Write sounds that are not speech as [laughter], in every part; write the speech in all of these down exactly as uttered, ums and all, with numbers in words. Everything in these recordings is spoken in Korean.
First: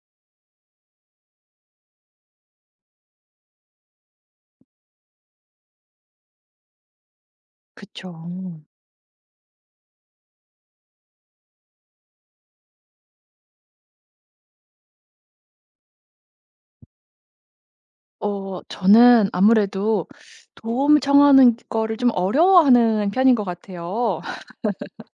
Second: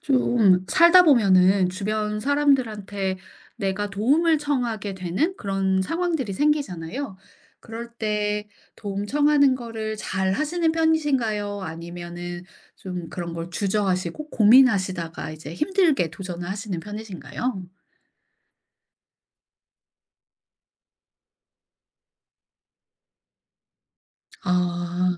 좀 살다 보면은 주변 사람들한테 내가 도움을 청하게 되는 그런 상황들이 생기잖아요. 그럴 그쵸. 때 도움 청하는 거를 잘 하시는 편이신가요? 아니면은 좀 그런 걸 주저하시고 고민하시다가 이제 힘들게 도전을 하시는 편이신가요? 어 저는 아무래도 도움 청하는 거를 좀 어려워하는 편인 것 같아요. [laughs] 아.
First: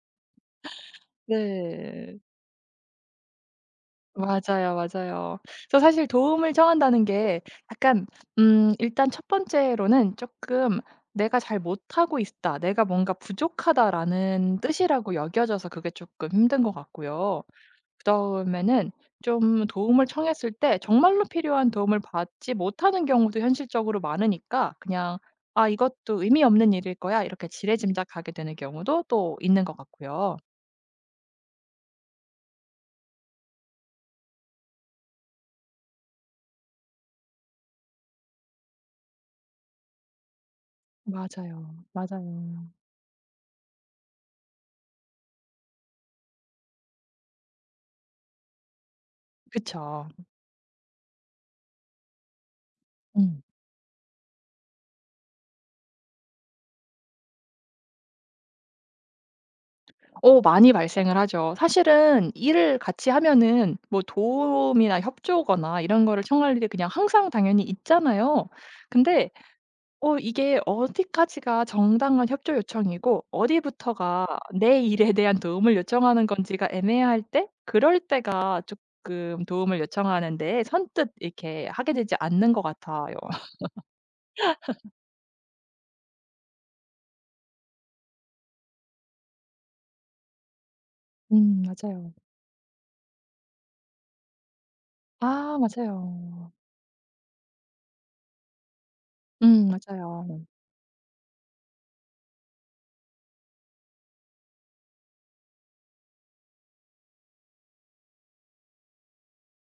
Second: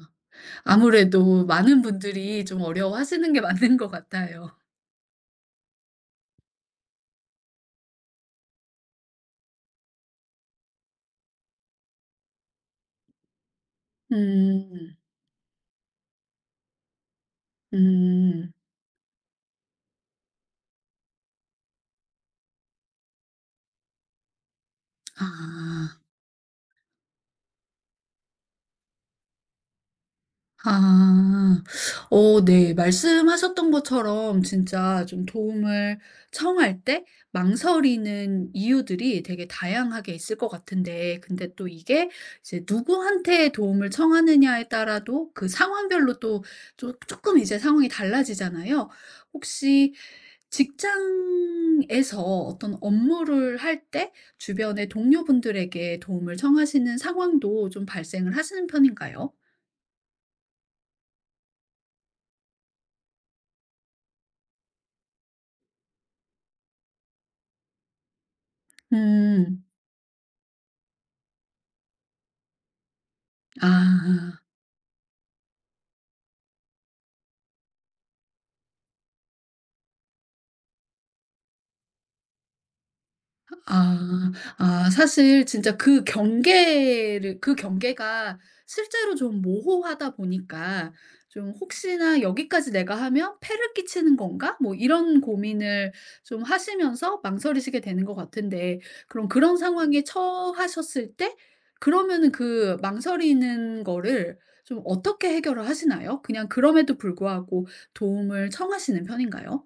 아무래도 많은 네. 분들이 좀 어려워하시는 게 맞는 것 같아요. 맞아요, 맞아요. 그래서 사실 도움을 청한다는 게 약간 음 일단 첫 번째로는 조금 '내가 잘 못하고 있다. 내가 뭔가 부족하다.'라는 음. 뜻이라고 여겨져서 그게 조금 힘든 것 같고요. 음. 그다음에는 좀 도움을 청했을 때 정말로 필요한 도움을 받지 못하는 경우도 현실적으로 많으니까 그냥 '아 아. 이것도 의미 없는 일일 거야.' 이렇게 지레짐작하게 되는 경우도 또 있는 것 같고요. 아, 어, 네. 말씀하셨던 것처럼 진짜 좀 도움을 청할 때 망설이는 이유들이 되게 다양하게 있을 것 같은데, 근데 또 맞아요. 이게 이제 맞아요. 누구한테 도움을 청하느냐에 따라도 그 상황별로 또 조- 조금 이제 상황이 달라지잖아요. 혹시 그쵸. 직장에서 어떤 음. 업무를 할 때 주변의 동료분들에게 도움을 청하시는 상황도 좀 발생을 하시는 편인가요? 어 많이 발생을 하죠. 사실은 일을 같이 하면은 뭐 도움이나 협조거나 이런 거를 청할 일이 그냥 항상 당연히 있잖아요. 근데 음. 어 이게 어디까지가 정당한 협조 요청이고 어디부터가 아. 내 일에 대한 도움을 요청하는 건지가 애매할 때 그럴 때가 조금 도움을 요청하는 데 선뜻 이렇게 하게 되지 않는 것 같아요. [laughs] 아. 아 사실 진짜 그 경계를 그 경계가 실제로 좀 모호하다 보니까 좀 음 맞아요. '혹시나 여기까지 내가 하면 폐를 끼치는 건가?' 뭐 이런 아 고민을 좀 맞아요. 하시면서 망설이시게 되는 것 같은데 그럼 그런 음 상황에 맞아요. 처하셨을 때 그러면은 그 망설이는 거를 좀 어떻게 해결을 하시나요? 그냥 그럼에도 불구하고 도움을 청하시는 편인가요?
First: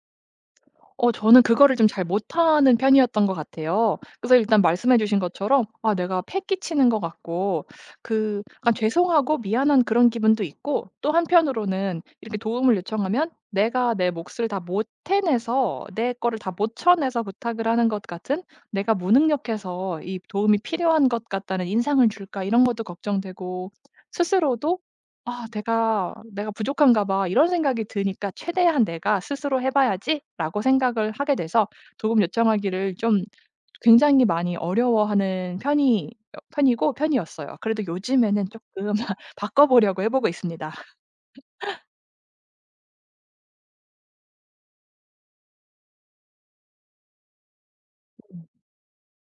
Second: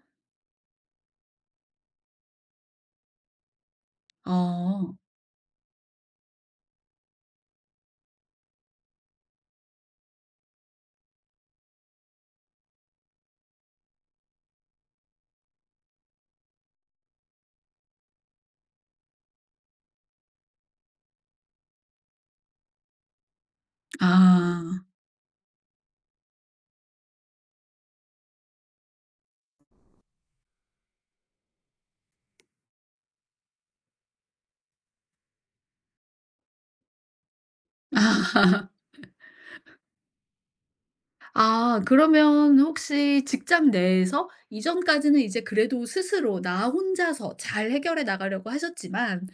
어 저는 그거를 좀 잘 못하는 편이었던 것 같아요. 그래서 일단 어. 말씀해 주신 것처럼, 아 내가 패 끼치는 것 같고 그 약간 죄송하고 미안한 그런 기분도 있고, 또 한편으로는 이렇게 도움을 요청하면 내가 내 몫을 다 못 해내서, 내 거를 다 못 쳐내서 부탁을 하는 것 같은, 내가 무능력해서 이 도움이 필요한 것 같다는 인상을 줄까, 이런 것도 걱정되고 스스로도 아. '아 내가 내가 부족한가 봐.' 이런 생각이 드니까 '최대한 내가 스스로 해 봐야지.'라고 생각을 하게 돼서 도움 요청하기를 좀 굉장히 많이 어려워하는 편이 어 편이고 편이었어요. 그래도 요즘에는 쪼끔 바꿔 보려고 해 보고 [laughs] 있습니다. 아 그러면 혹시 직장 내에서 이전까지는 이제 그래도 스스로 나 혼자서 잘 해결해 나가려고 하셨지만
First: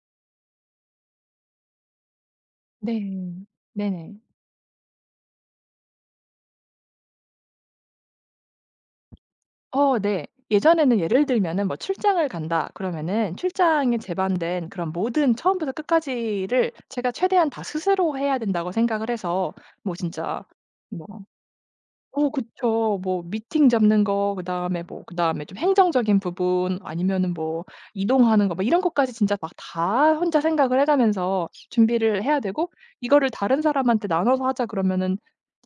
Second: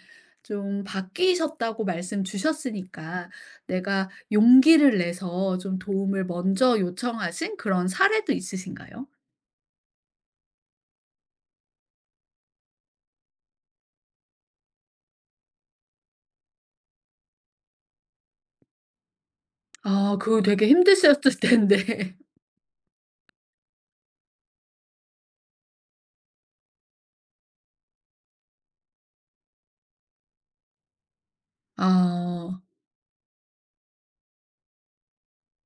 좀 바뀌셨다고 말씀 주셨으니까 네. 내가 네네. 용기를 내서 좀 도움을 먼저 요청하신 그런 사례도 있으신가요? 어 네. 예전에는 예를 들면은 뭐 "출장을 간다." 그러면은 출장에 제반된 그런 모든 처음부터 끝까지를 제가 최대한 다 스스로 해야 된다고 생각을 해서 뭐 아 그거 진짜 되게 뭐 힘드셨을 텐데. 어 [laughs] 그쵸. 뭐 미팅 잡는 거, 그다음에 뭐 그다음에 좀 행정적인 부분, 아니면은 뭐 이동하는 거, 막 이런 것까지 진짜 막 다 혼자 생각을 해 가면서 준비를 해야 아. 되고, 이거를 다른 사람한테 나눠서 하자 그러면은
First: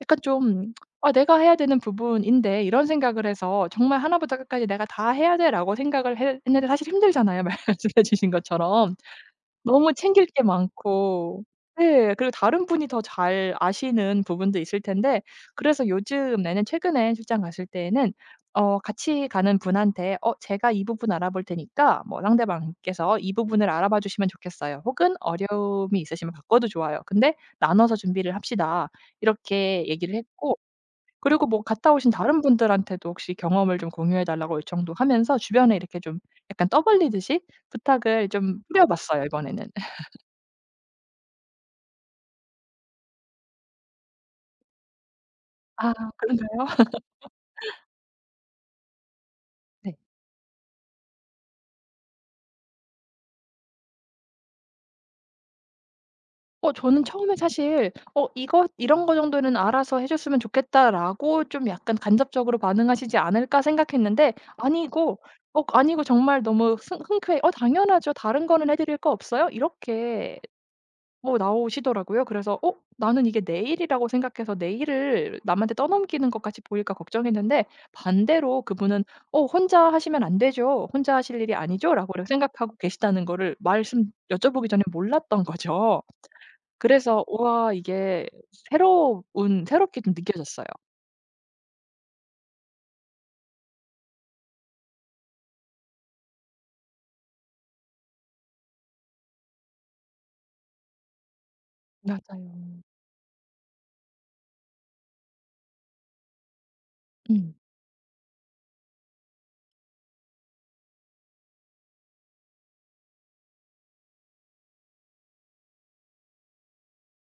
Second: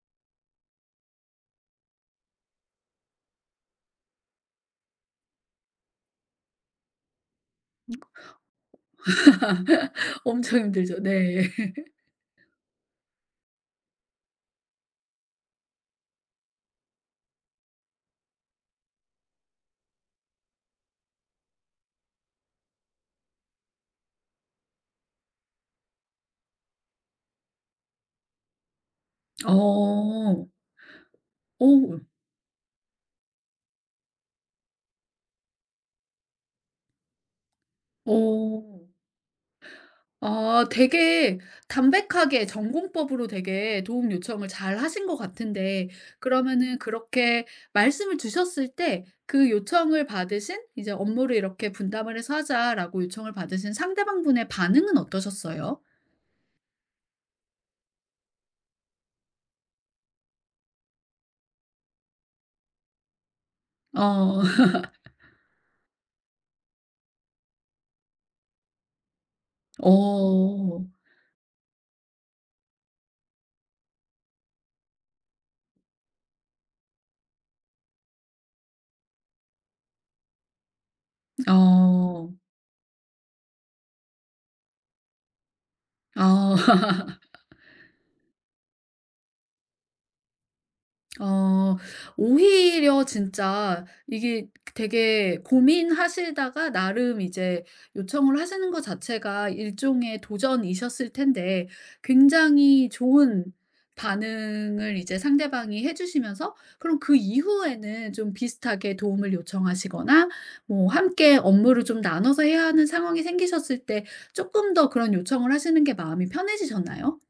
약간 좀 '아 내가 해야 되는 부분인데.' 이런 생각을 해서 '정말 하나부터 끝까지 내가 다 해야 돼.'라고 생각을 해 했는데 사실 힘들잖아요 [laughs] 말씀해 주신 것처럼. 너무 [laughs] 챙길 게 엄청 힘들죠. 많고. 네. 네. 그리고 다른 분이 더 잘 아시는 부분도 있을 텐데, 그래서 요즘 나는 최근에 출장 갔을 때에는 어 같이 가는 분한테 "어 제가 이 부분 알아볼 테니까 뭐 상대방께서 이 부분을 알아봐 주시면 좋겠어요." 혹은 "어려움이 있으시면 바꿔도 좋아요. 근데 나눠서 준비를 합시다." 이렇게 얘기를 어. 했고, 그리고 뭐 갔다 오. 오신 다른 분들한테도 혹시 경험을 좀 공유해 달라고 요청도 하면서 주변에 이렇게 좀 약간 떠벌리듯이 부탁을 좀 뿌려 오. 봤어요, 이번에는. 아 되게 담백하게 전공법으로 되게 도움 요청을 잘 하신 것 같은데 아 그런가요? 그러면은 [laughs] 그렇게 말씀을 주셨을 때 그 네. 요청을 받으신 이제 "업무를 이렇게 분담을 해서 하자."라고 요청을 받으신 상대방분의 반응은 어떠셨어요? 어 저는 처음에 사실 '어 이것 이런 거 정도는 알아서 해 줬으면 좋겠다.'라고 좀 약간 간접적으로 반응하시지 않을까 생각했는데, 어. [laughs] 아니고 어 아니고 정말 너무 승 흔쾌히 "어 당연하죠. 다른 거는 해 드릴 거 없어요?" 이렇게 어. 어 나오시더라고요. 그래서 '어 나는 이게 내 일이라고 생각해서 내 일을 남한테 떠넘기는 것 같이 보일까.' 걱정했는데 반대로 그분은 '어 혼자 하시면 안 되죠. 혼자 하실 어. 일이 아니죠.'라고 이렇게 어. 생각하고 계시다는 거를 말씀 여쭤보기 전에 몰랐던 거죠. [laughs] 그래서 우와 이게 새로운 새롭게 좀 느껴졌어요. 어 오히려 진짜 이게 되게 고민하시다가 나름 이제 요청을 하시는 것 자체가 일종의 도전이셨을 텐데 맞아요. 굉장히 좋은 반응을 이제 상대방이 해 주시면서 그럼 그 음. 이후에는 좀 비슷하게 도움을 요청하시거나 뭐 함께 업무를 좀 나눠서 해야 하는 상황이 생기셨을 때 조금 더 그런 요청을 하시는 게 마음이 편해지셨나요?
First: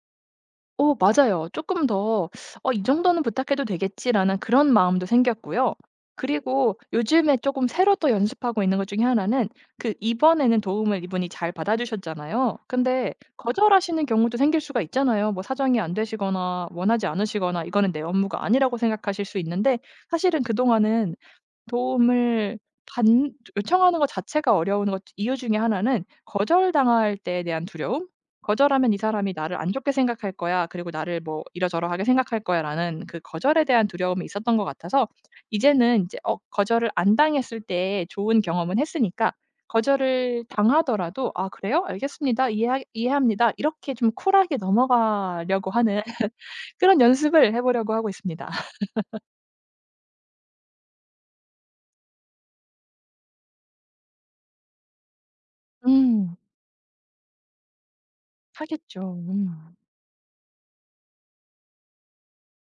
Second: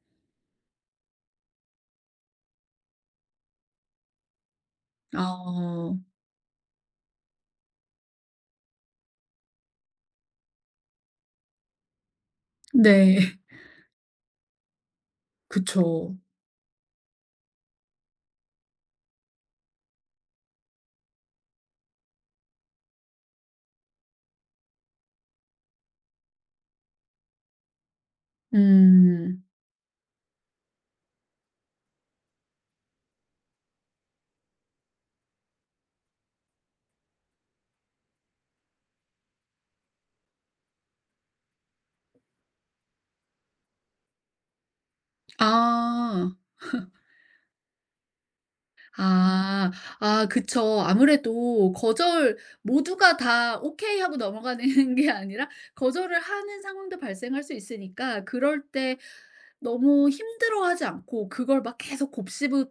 어 맞아요. 조금 더 '어 이 정도는 부탁해도 되겠지.'라는 그런 마음도 생겼고요. 아 그리고 요즘에 조금 새로 또 연습하고 있는 것 중에 하나는 그 이번에는 도움을 이분이 잘 받아주셨잖아요. 근데 네. [laughs] 거절하시는 경우도 생길 수가 있잖아요. 뭐 사정이 안 그쵸. 되시거나 원하지 않으시거나 이거는 내 업무가 아니라고 생각하실 수 있는데, 사실은 그동안은 도움을 받 요청하는 것 자체가 어려운 것 이유 중에 하나는 거절당할 때에 대한 두려움. '거절하면 이 사람이 음. 나를 안 좋게 생각할 거야. 그리고 나를 뭐 이러저러하게 생각할 거야.'라는 그 거절에 대한 두려움이 있었던 것 같아서 이제는 인제 어 거절을 안 당했을 때 좋은 경험은 했으니까 거절을 당하더라도 '아 그래요? 알겠습니다. 이해하 이해합니다.' 이렇게 좀 쿨하게 넘어가려고 하는 [laughs] 아. 그런 연습을 해 보려고 하고 있습니다. 아. 아 그쵸. 아무래도 거절 모두가 다 "오케이." 하고 넘어가는 [laughs] 게 아니라 거절을 음. 하는 상황도 발생할 수 있으니까 그럴 때 하겠죠. 음. 너무 힘들어하지 않고 그걸 막 계속 곱씹으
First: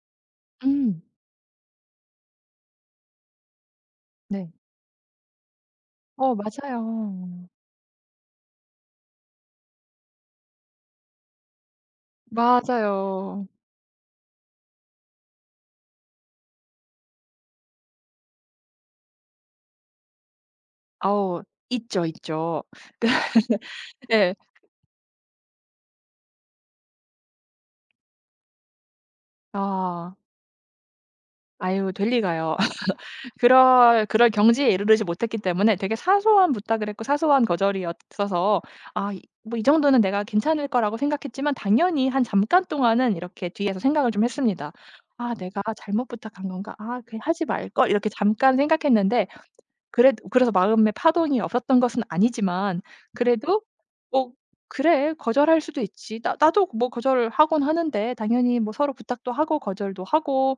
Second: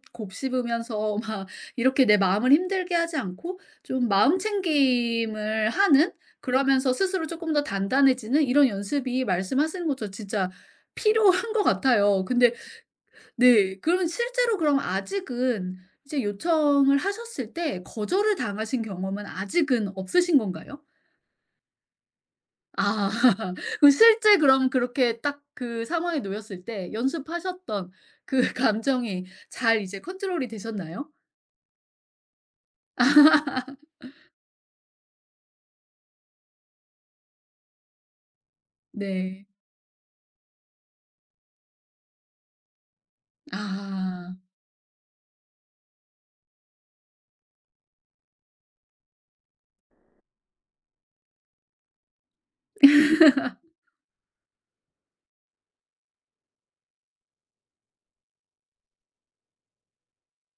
음. 곱씹으면서 막 이렇게 내 마음을 힘들게 하지 않고 좀 마음 네. 챙김을 하는 어 그러면서 스스로 맞아요. 쪼끔 더 단단해지는 이런 연습이 말씀하시는 것처럼 진짜 필요한 것 같아요. 근데 맞아요. 네. 그러면 실제로 그럼 아직은 이제 요청을 하셨을 때 거절을 당하신 경험은 아직은 없으신 건가요? 아우 있죠, 있죠. 아. [laughs] 그럼 [laughs] 네 실제 그럼 그렇게 딱 그 상황에 놓였을 때 연습하셨던 그 [laughs] 감정이 잘 이제 아. 컨트롤이 되셨나요? 아유 될 리가요. [laughs] 그럴 그럴 경지에 이르르지 못했기 때문에 되게 사소한 부탁을 했고 사소한 거절이었어서 아 이 네. 뭐 이 정도는 내가 괜찮을 거라고 생각했지만 당연히 한 잠깐 동안은 이렇게 뒤에서 생각을 좀 아. 했습니다. '아 내가 잘못 부탁한 건가? 아 그냥 하지 말걸.' 이렇게 잠깐 생각했는데, 그래 그래서 마음에 파동이 없었던 것은 아니지만, 그래도 뭐 '그래 거절할 수도 있지.' 나 나도 뭐 거절하곤 을 하는데 당연히 뭐 서로 부탁도 하고 거절도 하고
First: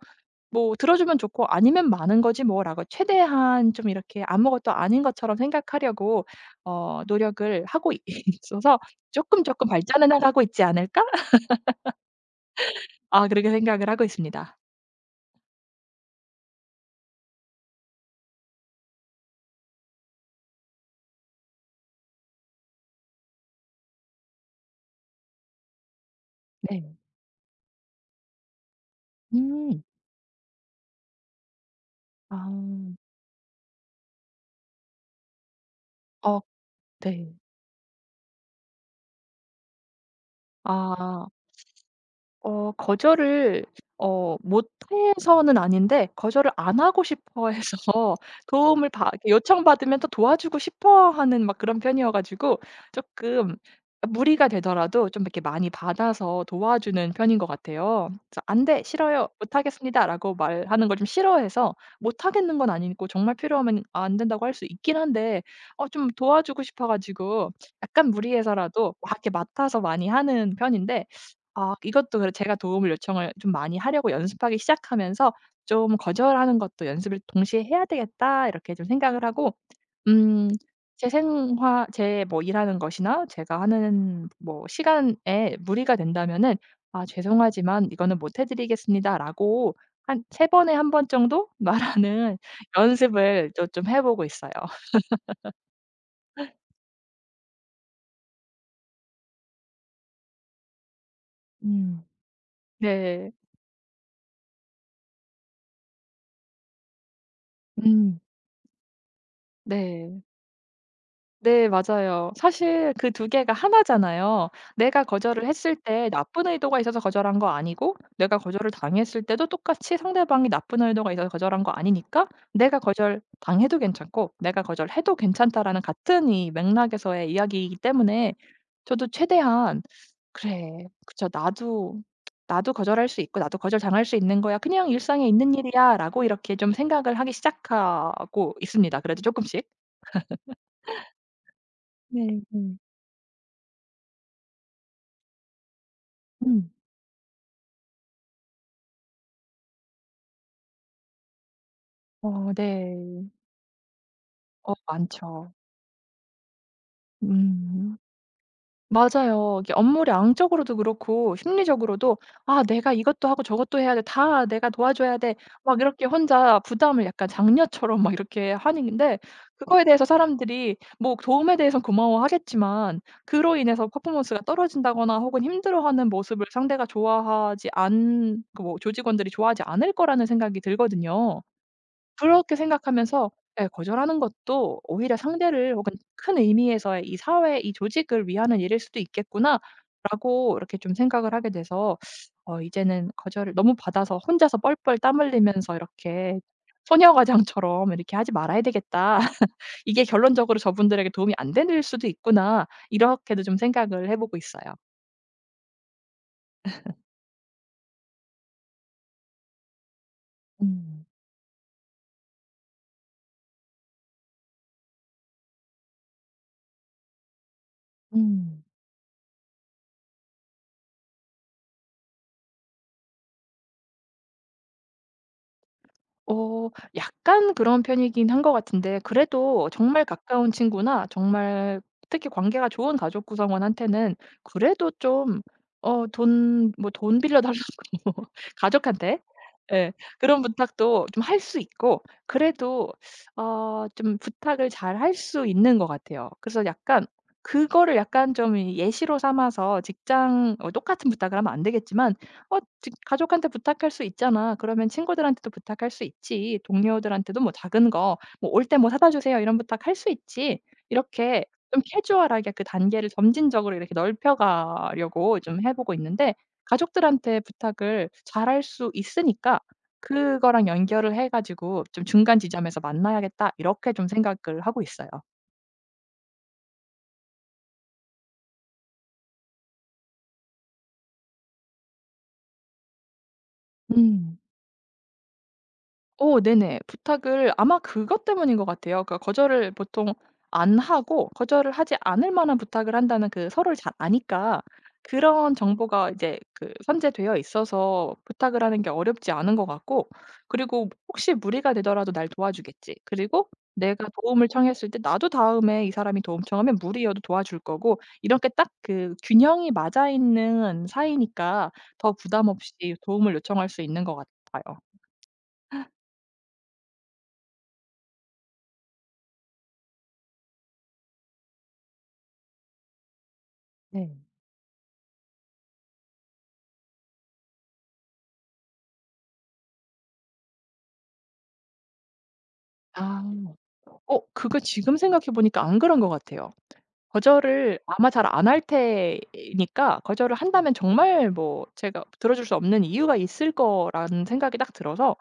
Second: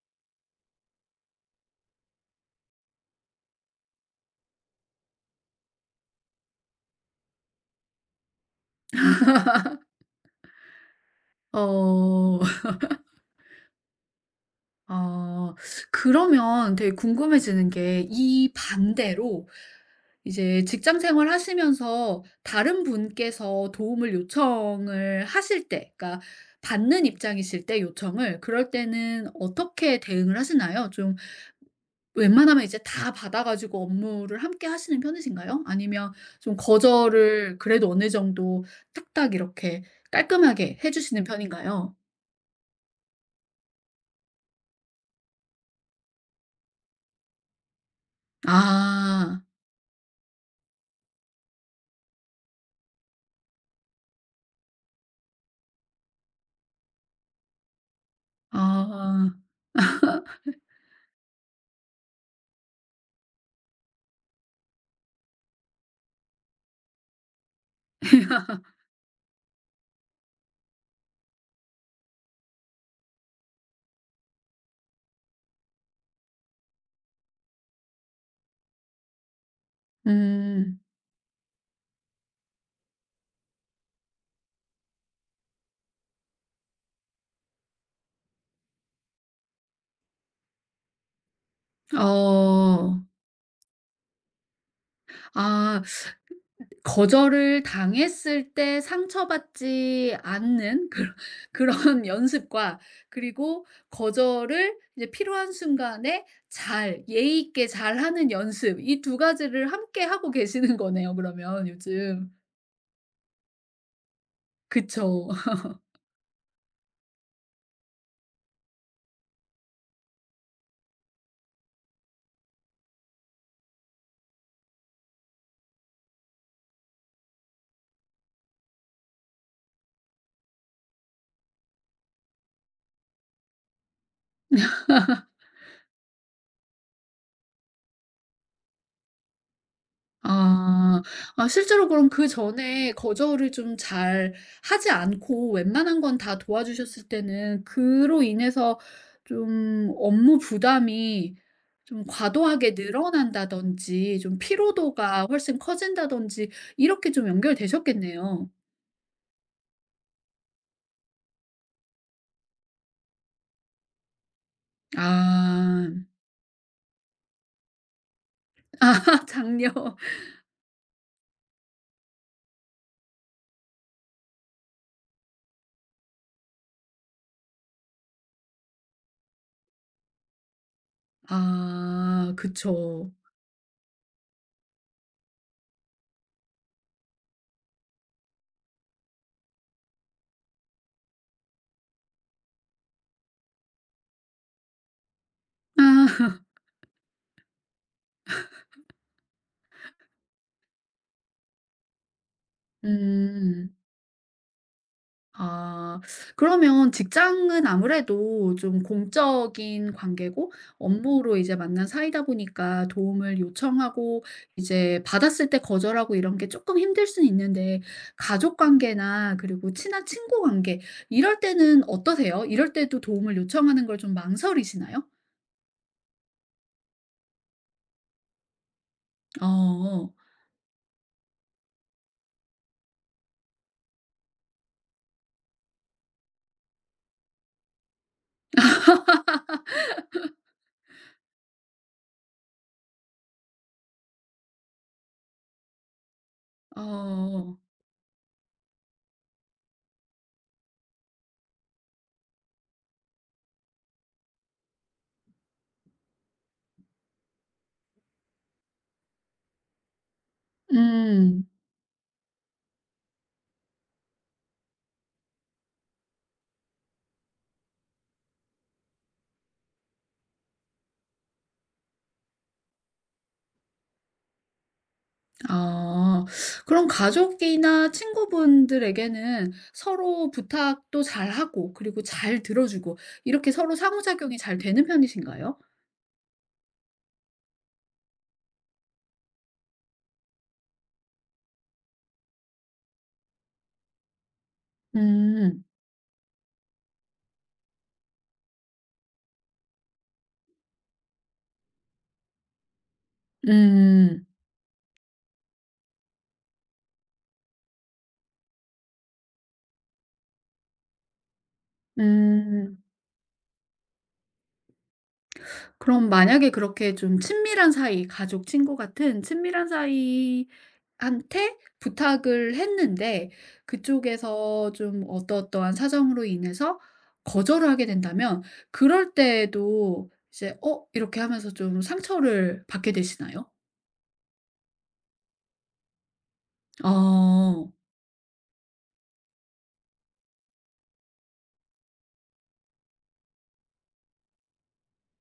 뭐 들어 주면 좋고 아니면 많은 거지 뭐라고 최대한 좀 이렇게 아무것도 아닌 것처럼 생각하려고 어 노력을 하고 있 [laughs] 있어서 '쪼끔, 쪼끔 발전해 나가고 있지 않을까?' 어. 아 그렇게 생각을 하고 있습니다. 아 그러면 되게 궁금해지는 게 이 반대로 이제 직장 생활 하시면서 다른 분께서 도움을 요청을 하실 때 그러니까 네. 받는 입장이실 때 요청을 그럴 때는 음. 어떻게 대응을 하시나요? 좀 웬만하면 이제 아. 다 받아 가지고 업무를 함께 하시는 편이신가요? 아니면 어 좀 네. 거절을 그래도 어느 정도 딱딱 이렇게 깔끔하게 해 주시는 아. 편인가요? 어 거절을 어 못해서는 아닌데 거절을 안 하고 싶어 해서 [laughs] 도움을 받 아. 요청받으면 또 도와주고 싶어 하는 막 그런 편이어 가지고 조금 무리가 되더라도 좀 이렇게 많이 받아서 도와주는 편인 것 같아요. 그래서 "안 돼. 싫어요. 아. 못 하겠습니다."라고 말하는 걸 좀 싫어해서, 못 하겠는 건 아니고 정말 필요하면 안 된다고 할 수 있긴 한데 어 좀 도와주고 싶어 가지고 약간 [laughs] 무리해서라도 막 이렇게 맡아서 많이 하는 편인데, 아 이것도 그래 제가 도움을 요청을 좀 많이 하려고 연습하기 시작하면서 좀 '거절하는 것도 연습을 동시에 해야 되겠다.' 이렇게 좀 생각을 하고 음 음. 제 생활, 제 뭐 일하는 것이나 제가 하는 뭐 시간에 무리가 된다면은 "아 죄송하지만 이거는 못해 드리겠습니다."라고 한 세 번에 한 번 정도 [laughs] 말하는 어. 연습을 또 좀 해 보고 있어요. 아. 거절을 당했을 때 상처받지 않는 그런 [laughs] 음. 그런 연습과 네. 그리고 거절을 이제 필요한 순간에 잘 예의 있게 음 잘하는 연습 이 두 가지를 함께 네. 하고 계시는 거네요 그러면 네 맞아요. 요즘. 사실 그 두 개가 하나잖아요. 내가 그쵸. 거절을 했을 때 나쁜 의도가 있어서 거절한 거 아니고, 내가 거절을 당했을 때도 똑같이 상대방이 나쁜 의도가 있어서 거절한 거 아니니까, 내가 거절당해도 괜찮고 내가 거절해도 괜찮다라는 같은 이 맥락에서의 이야기이기 때문에 저도 최대한 '그래. 그쵸. 나도 나도 거절할 수 있고 나도 거절당할 수 있는 거야. 그냥 일상에 있는 일이야.'라고 이렇게 좀 생각을 하기 시작하고 있습니다 그래도 조금씩. 아. 아 실제로 그럼 네. 네. 그전에 거절을 좀 잘 하지 않고 웬만한 건 다 음. 도와주셨을 때는 그로 인해서 좀 업무 부담이 좀 어 과도하게 네. 늘어난다든지 좀 어 피로도가 많죠. 훨씬 커진다든지 이렇게 좀 음. 연결되셨겠네요. 맞아요. 이게 업무량적으로도 그렇고 심리적으로도 '아 내가 이것도 하고 저것도 해야 돼. 다 내가 도와줘야 돼.' 막 아. 이렇게 혼자 부담을 약간 장녀처럼 막 이렇게 [laughs] 하는데, 아 장려. 그거에 대해서 사람들이 뭐 도움에 대해선 고마워하겠지만 그로 인해서 퍼포먼스가 떨어진다거나 혹은 힘들어하는 모습을 상대가 좋아하지 않 그 뭐 조직원들이 좋아하지 않을 거라는 생각이 들거든요. 아 그렇게 그쵸. 생각하면서 예 거절하는 것도 오히려 상대를 혹은 '큰 의미에서의 이 사회, 이 조직을 위하는 일일 수도 있겠구나.'라고 이렇게 좀 생각을 하게 돼서 어 이제는 거절을 너무 받아서 혼자서 뻘뻘 땀 흘리면서 아. 이렇게 '소녀 과장처럼 이렇게 하지 말아야 되겠다. [laughs] 이게 결론적으로 저분들에게 도움이 안 될 수도 있구나.' 이렇게도 좀 음. 생각을 해 보고 있어요. 아. 그러면 직장은 아무래도 좀 공적인 관계고 음. 업무로 이제 만난 사이다 보니까 도움을 요청하고 이제 받았을 때 거절하고 이런 게 조금 힘들 수는 있는데 가족 음. 관계나 그리고 친한 친구 관계 이럴 때는 어떠세요? 이럴 때도 도움을 요청하는 걸 좀 망설이시나요? 어 약간 그런 편이긴 한 것 같은데 그래도 정말 어. 가까운 친구나 정말 특히 관계가 좋은 가족 구성원한테는 그래도 좀 어 돈, 뭐 돈 빌려 달라고 [laughs] 가족한테 예 그런 부탁도 좀 할 수 있고, 그래도 어 좀 부탁을 잘 할 수 있는 것 같아요. 그래서 약간 어. 그거를 약간 좀 예시로 삼아서 직장 어 똑같은 부탁을 하면 안 되겠지만 어 지- 가족한테 부탁할 수 있잖아. 그러면 친구들한테도 부탁할 수 있지. 동료들한테도 뭐 작은 거 뭐 "올 때 뭐 사다 주세요." 이런 부탁할 수 있지. 이렇게 음. 좀 캐주얼하게 그 단계를 점진적으로 이렇게 넓혀 가려고 좀 해 보고 있는데 가족들한테 부탁을 잘할 수 있으니까 그거랑 연결을 해 가지고 좀 '중간 지점에서 만나야겠다.' 이렇게 좀 생각을 하고 있어요. 아. 그럼 가족이나 친구분들에게는 서로 부탁도 잘하고 그리고 잘 들어주고 이렇게 서로 음. 상호작용이 잘 되는 편이신가요? 어 네네. 부탁을 아마 그것 때문인 것 같아요. 그러니까 거절을 보통 안 하고, 거절을 하지 않을 만한 부탁을 한다는, 그 서로를 잘 아니까 그런 음. 정보가 이제 그 선재되어 있어서 부탁을 하는 게 어렵지 않은 것 같고, 그리고 혹시 무리가 되더라도 날 도와주겠지. 그리고 내가 음. 도움을 청했을 때 나도 다음에 이 사람이 도움 청하면 무리여도 도와줄 거고, 이렇게 딱 그 균형이 맞아 있는 사이니까 더 부담 없이 음. 도움을 요청할 수 있는 것 같아요. 그럼 만약에 그렇게 좀 친밀한 사이, 가족, 친구 같은 친밀한 사이 한테 부탁을 했는데 네. 그쪽에서 좀 어떠어떠한 사정으로 인해서 거절을 하게 된다면 그럴 때에도 이제 "어?" 이렇게 하면서 좀 상처를 받게 아. 되시나요? 어 그거 지금 생각해 보니까 안 그런 것 같아요. 어. 거절을 아마 잘 안 할 테니까 거절을 한다면 정말 뭐 제가 들어줄 수 없는 이유가 있을 거라는 생각이 딱 들어서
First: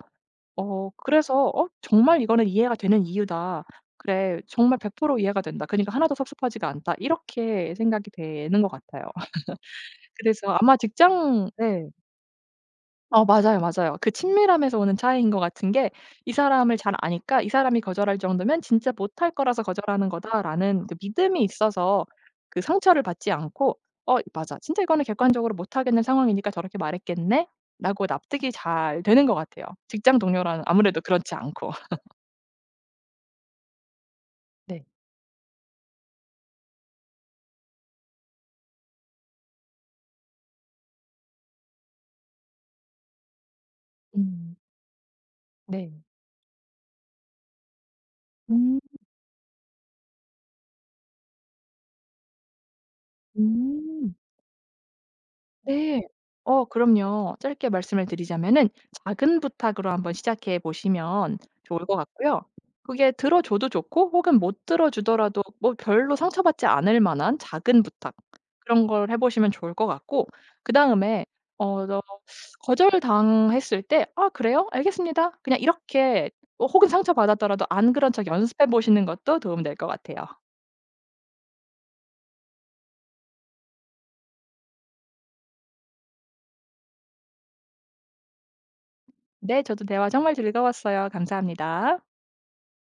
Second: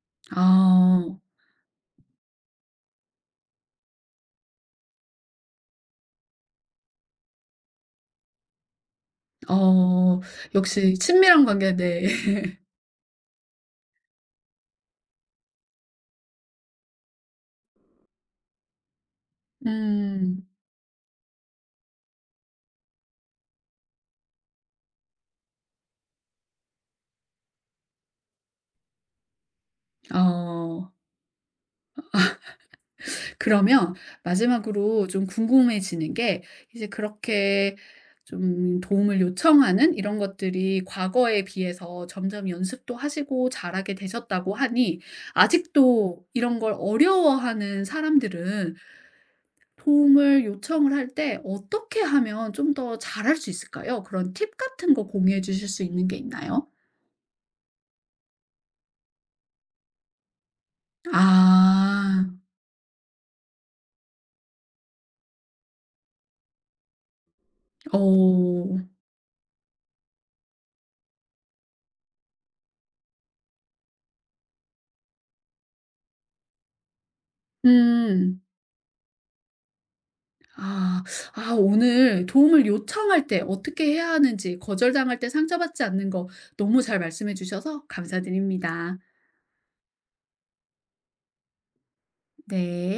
어 아. 그래서 '어 정말 이거는 이해가 되는 이유다. 그래 정말 백 퍼센트 이해가 된다. 그니까 하나도 섭섭하지가 않다.' 이렇게 생각이 되는 것 같아요. 어. [laughs] 어. 그래서 아마 역시 친밀한 직장 관계 네. 네. [laughs] 어 맞아요, 맞아요. 그 친밀함에서 오는 차이인 것 같은 게 이 사람을 잘 아니까 '이 사람이 거절할 정도면 진짜 못할 거라서 거절하는 음. 거다.'라는 그 믿음이 있어서 그 상처를 받지 않고 '어 맞아. 진짜 이거는 객관적으로 못 하겠는 상황이니까 저렇게 말했겠네.'라고 납득이 잘 되는 것 같아요. 직장 동료랑는 어. 아무래도 그렇지 않고. [laughs] 그러면 네. 마지막으로 좀 궁금해지는 게 이제 그렇게 좀 도움을 요청하는 이런 것들이 과거에 비해서 점점 연습도 하시고 잘하게 되셨다고 음. 하니 네. 아직도 이런 걸 어려워하는 사람들은 음. 도움을 요청을 할 때 어떻게 하면 좀 더 잘할 수 있을까요? 음. 그런 팁 같은 거 공유해 주실 수 네. 있는 게 어 있나요? 그럼요. 짧게 말씀을 드리자면은 작은 부탁으로 한번 시작해 보시면 좋을 것 아. 같고요. 그게 들어줘도 좋고 혹은 못 들어주더라도 뭐 별로 상처받지 않을 만한 작은 부탁, 어. 그런 걸 해 보시면 좋을 것 같고, 그다음에 어 너 거절당했을 때 "아 그래요? 알겠습니다." 그냥 이렇게 뭐 혹은 상처받았더라도 안 그런 척 음. 연습해 보시는 것도 도움될 것 같아요. 아. 아 오늘 도움을 요청할 때 어떻게 해야 하는지, 거절당할 때 상처받지 않는 거 너무 잘 말씀해 주셔서 감사드립니다. "네. 저도 대화 정말 즐거웠어요. 감사합니다." 네.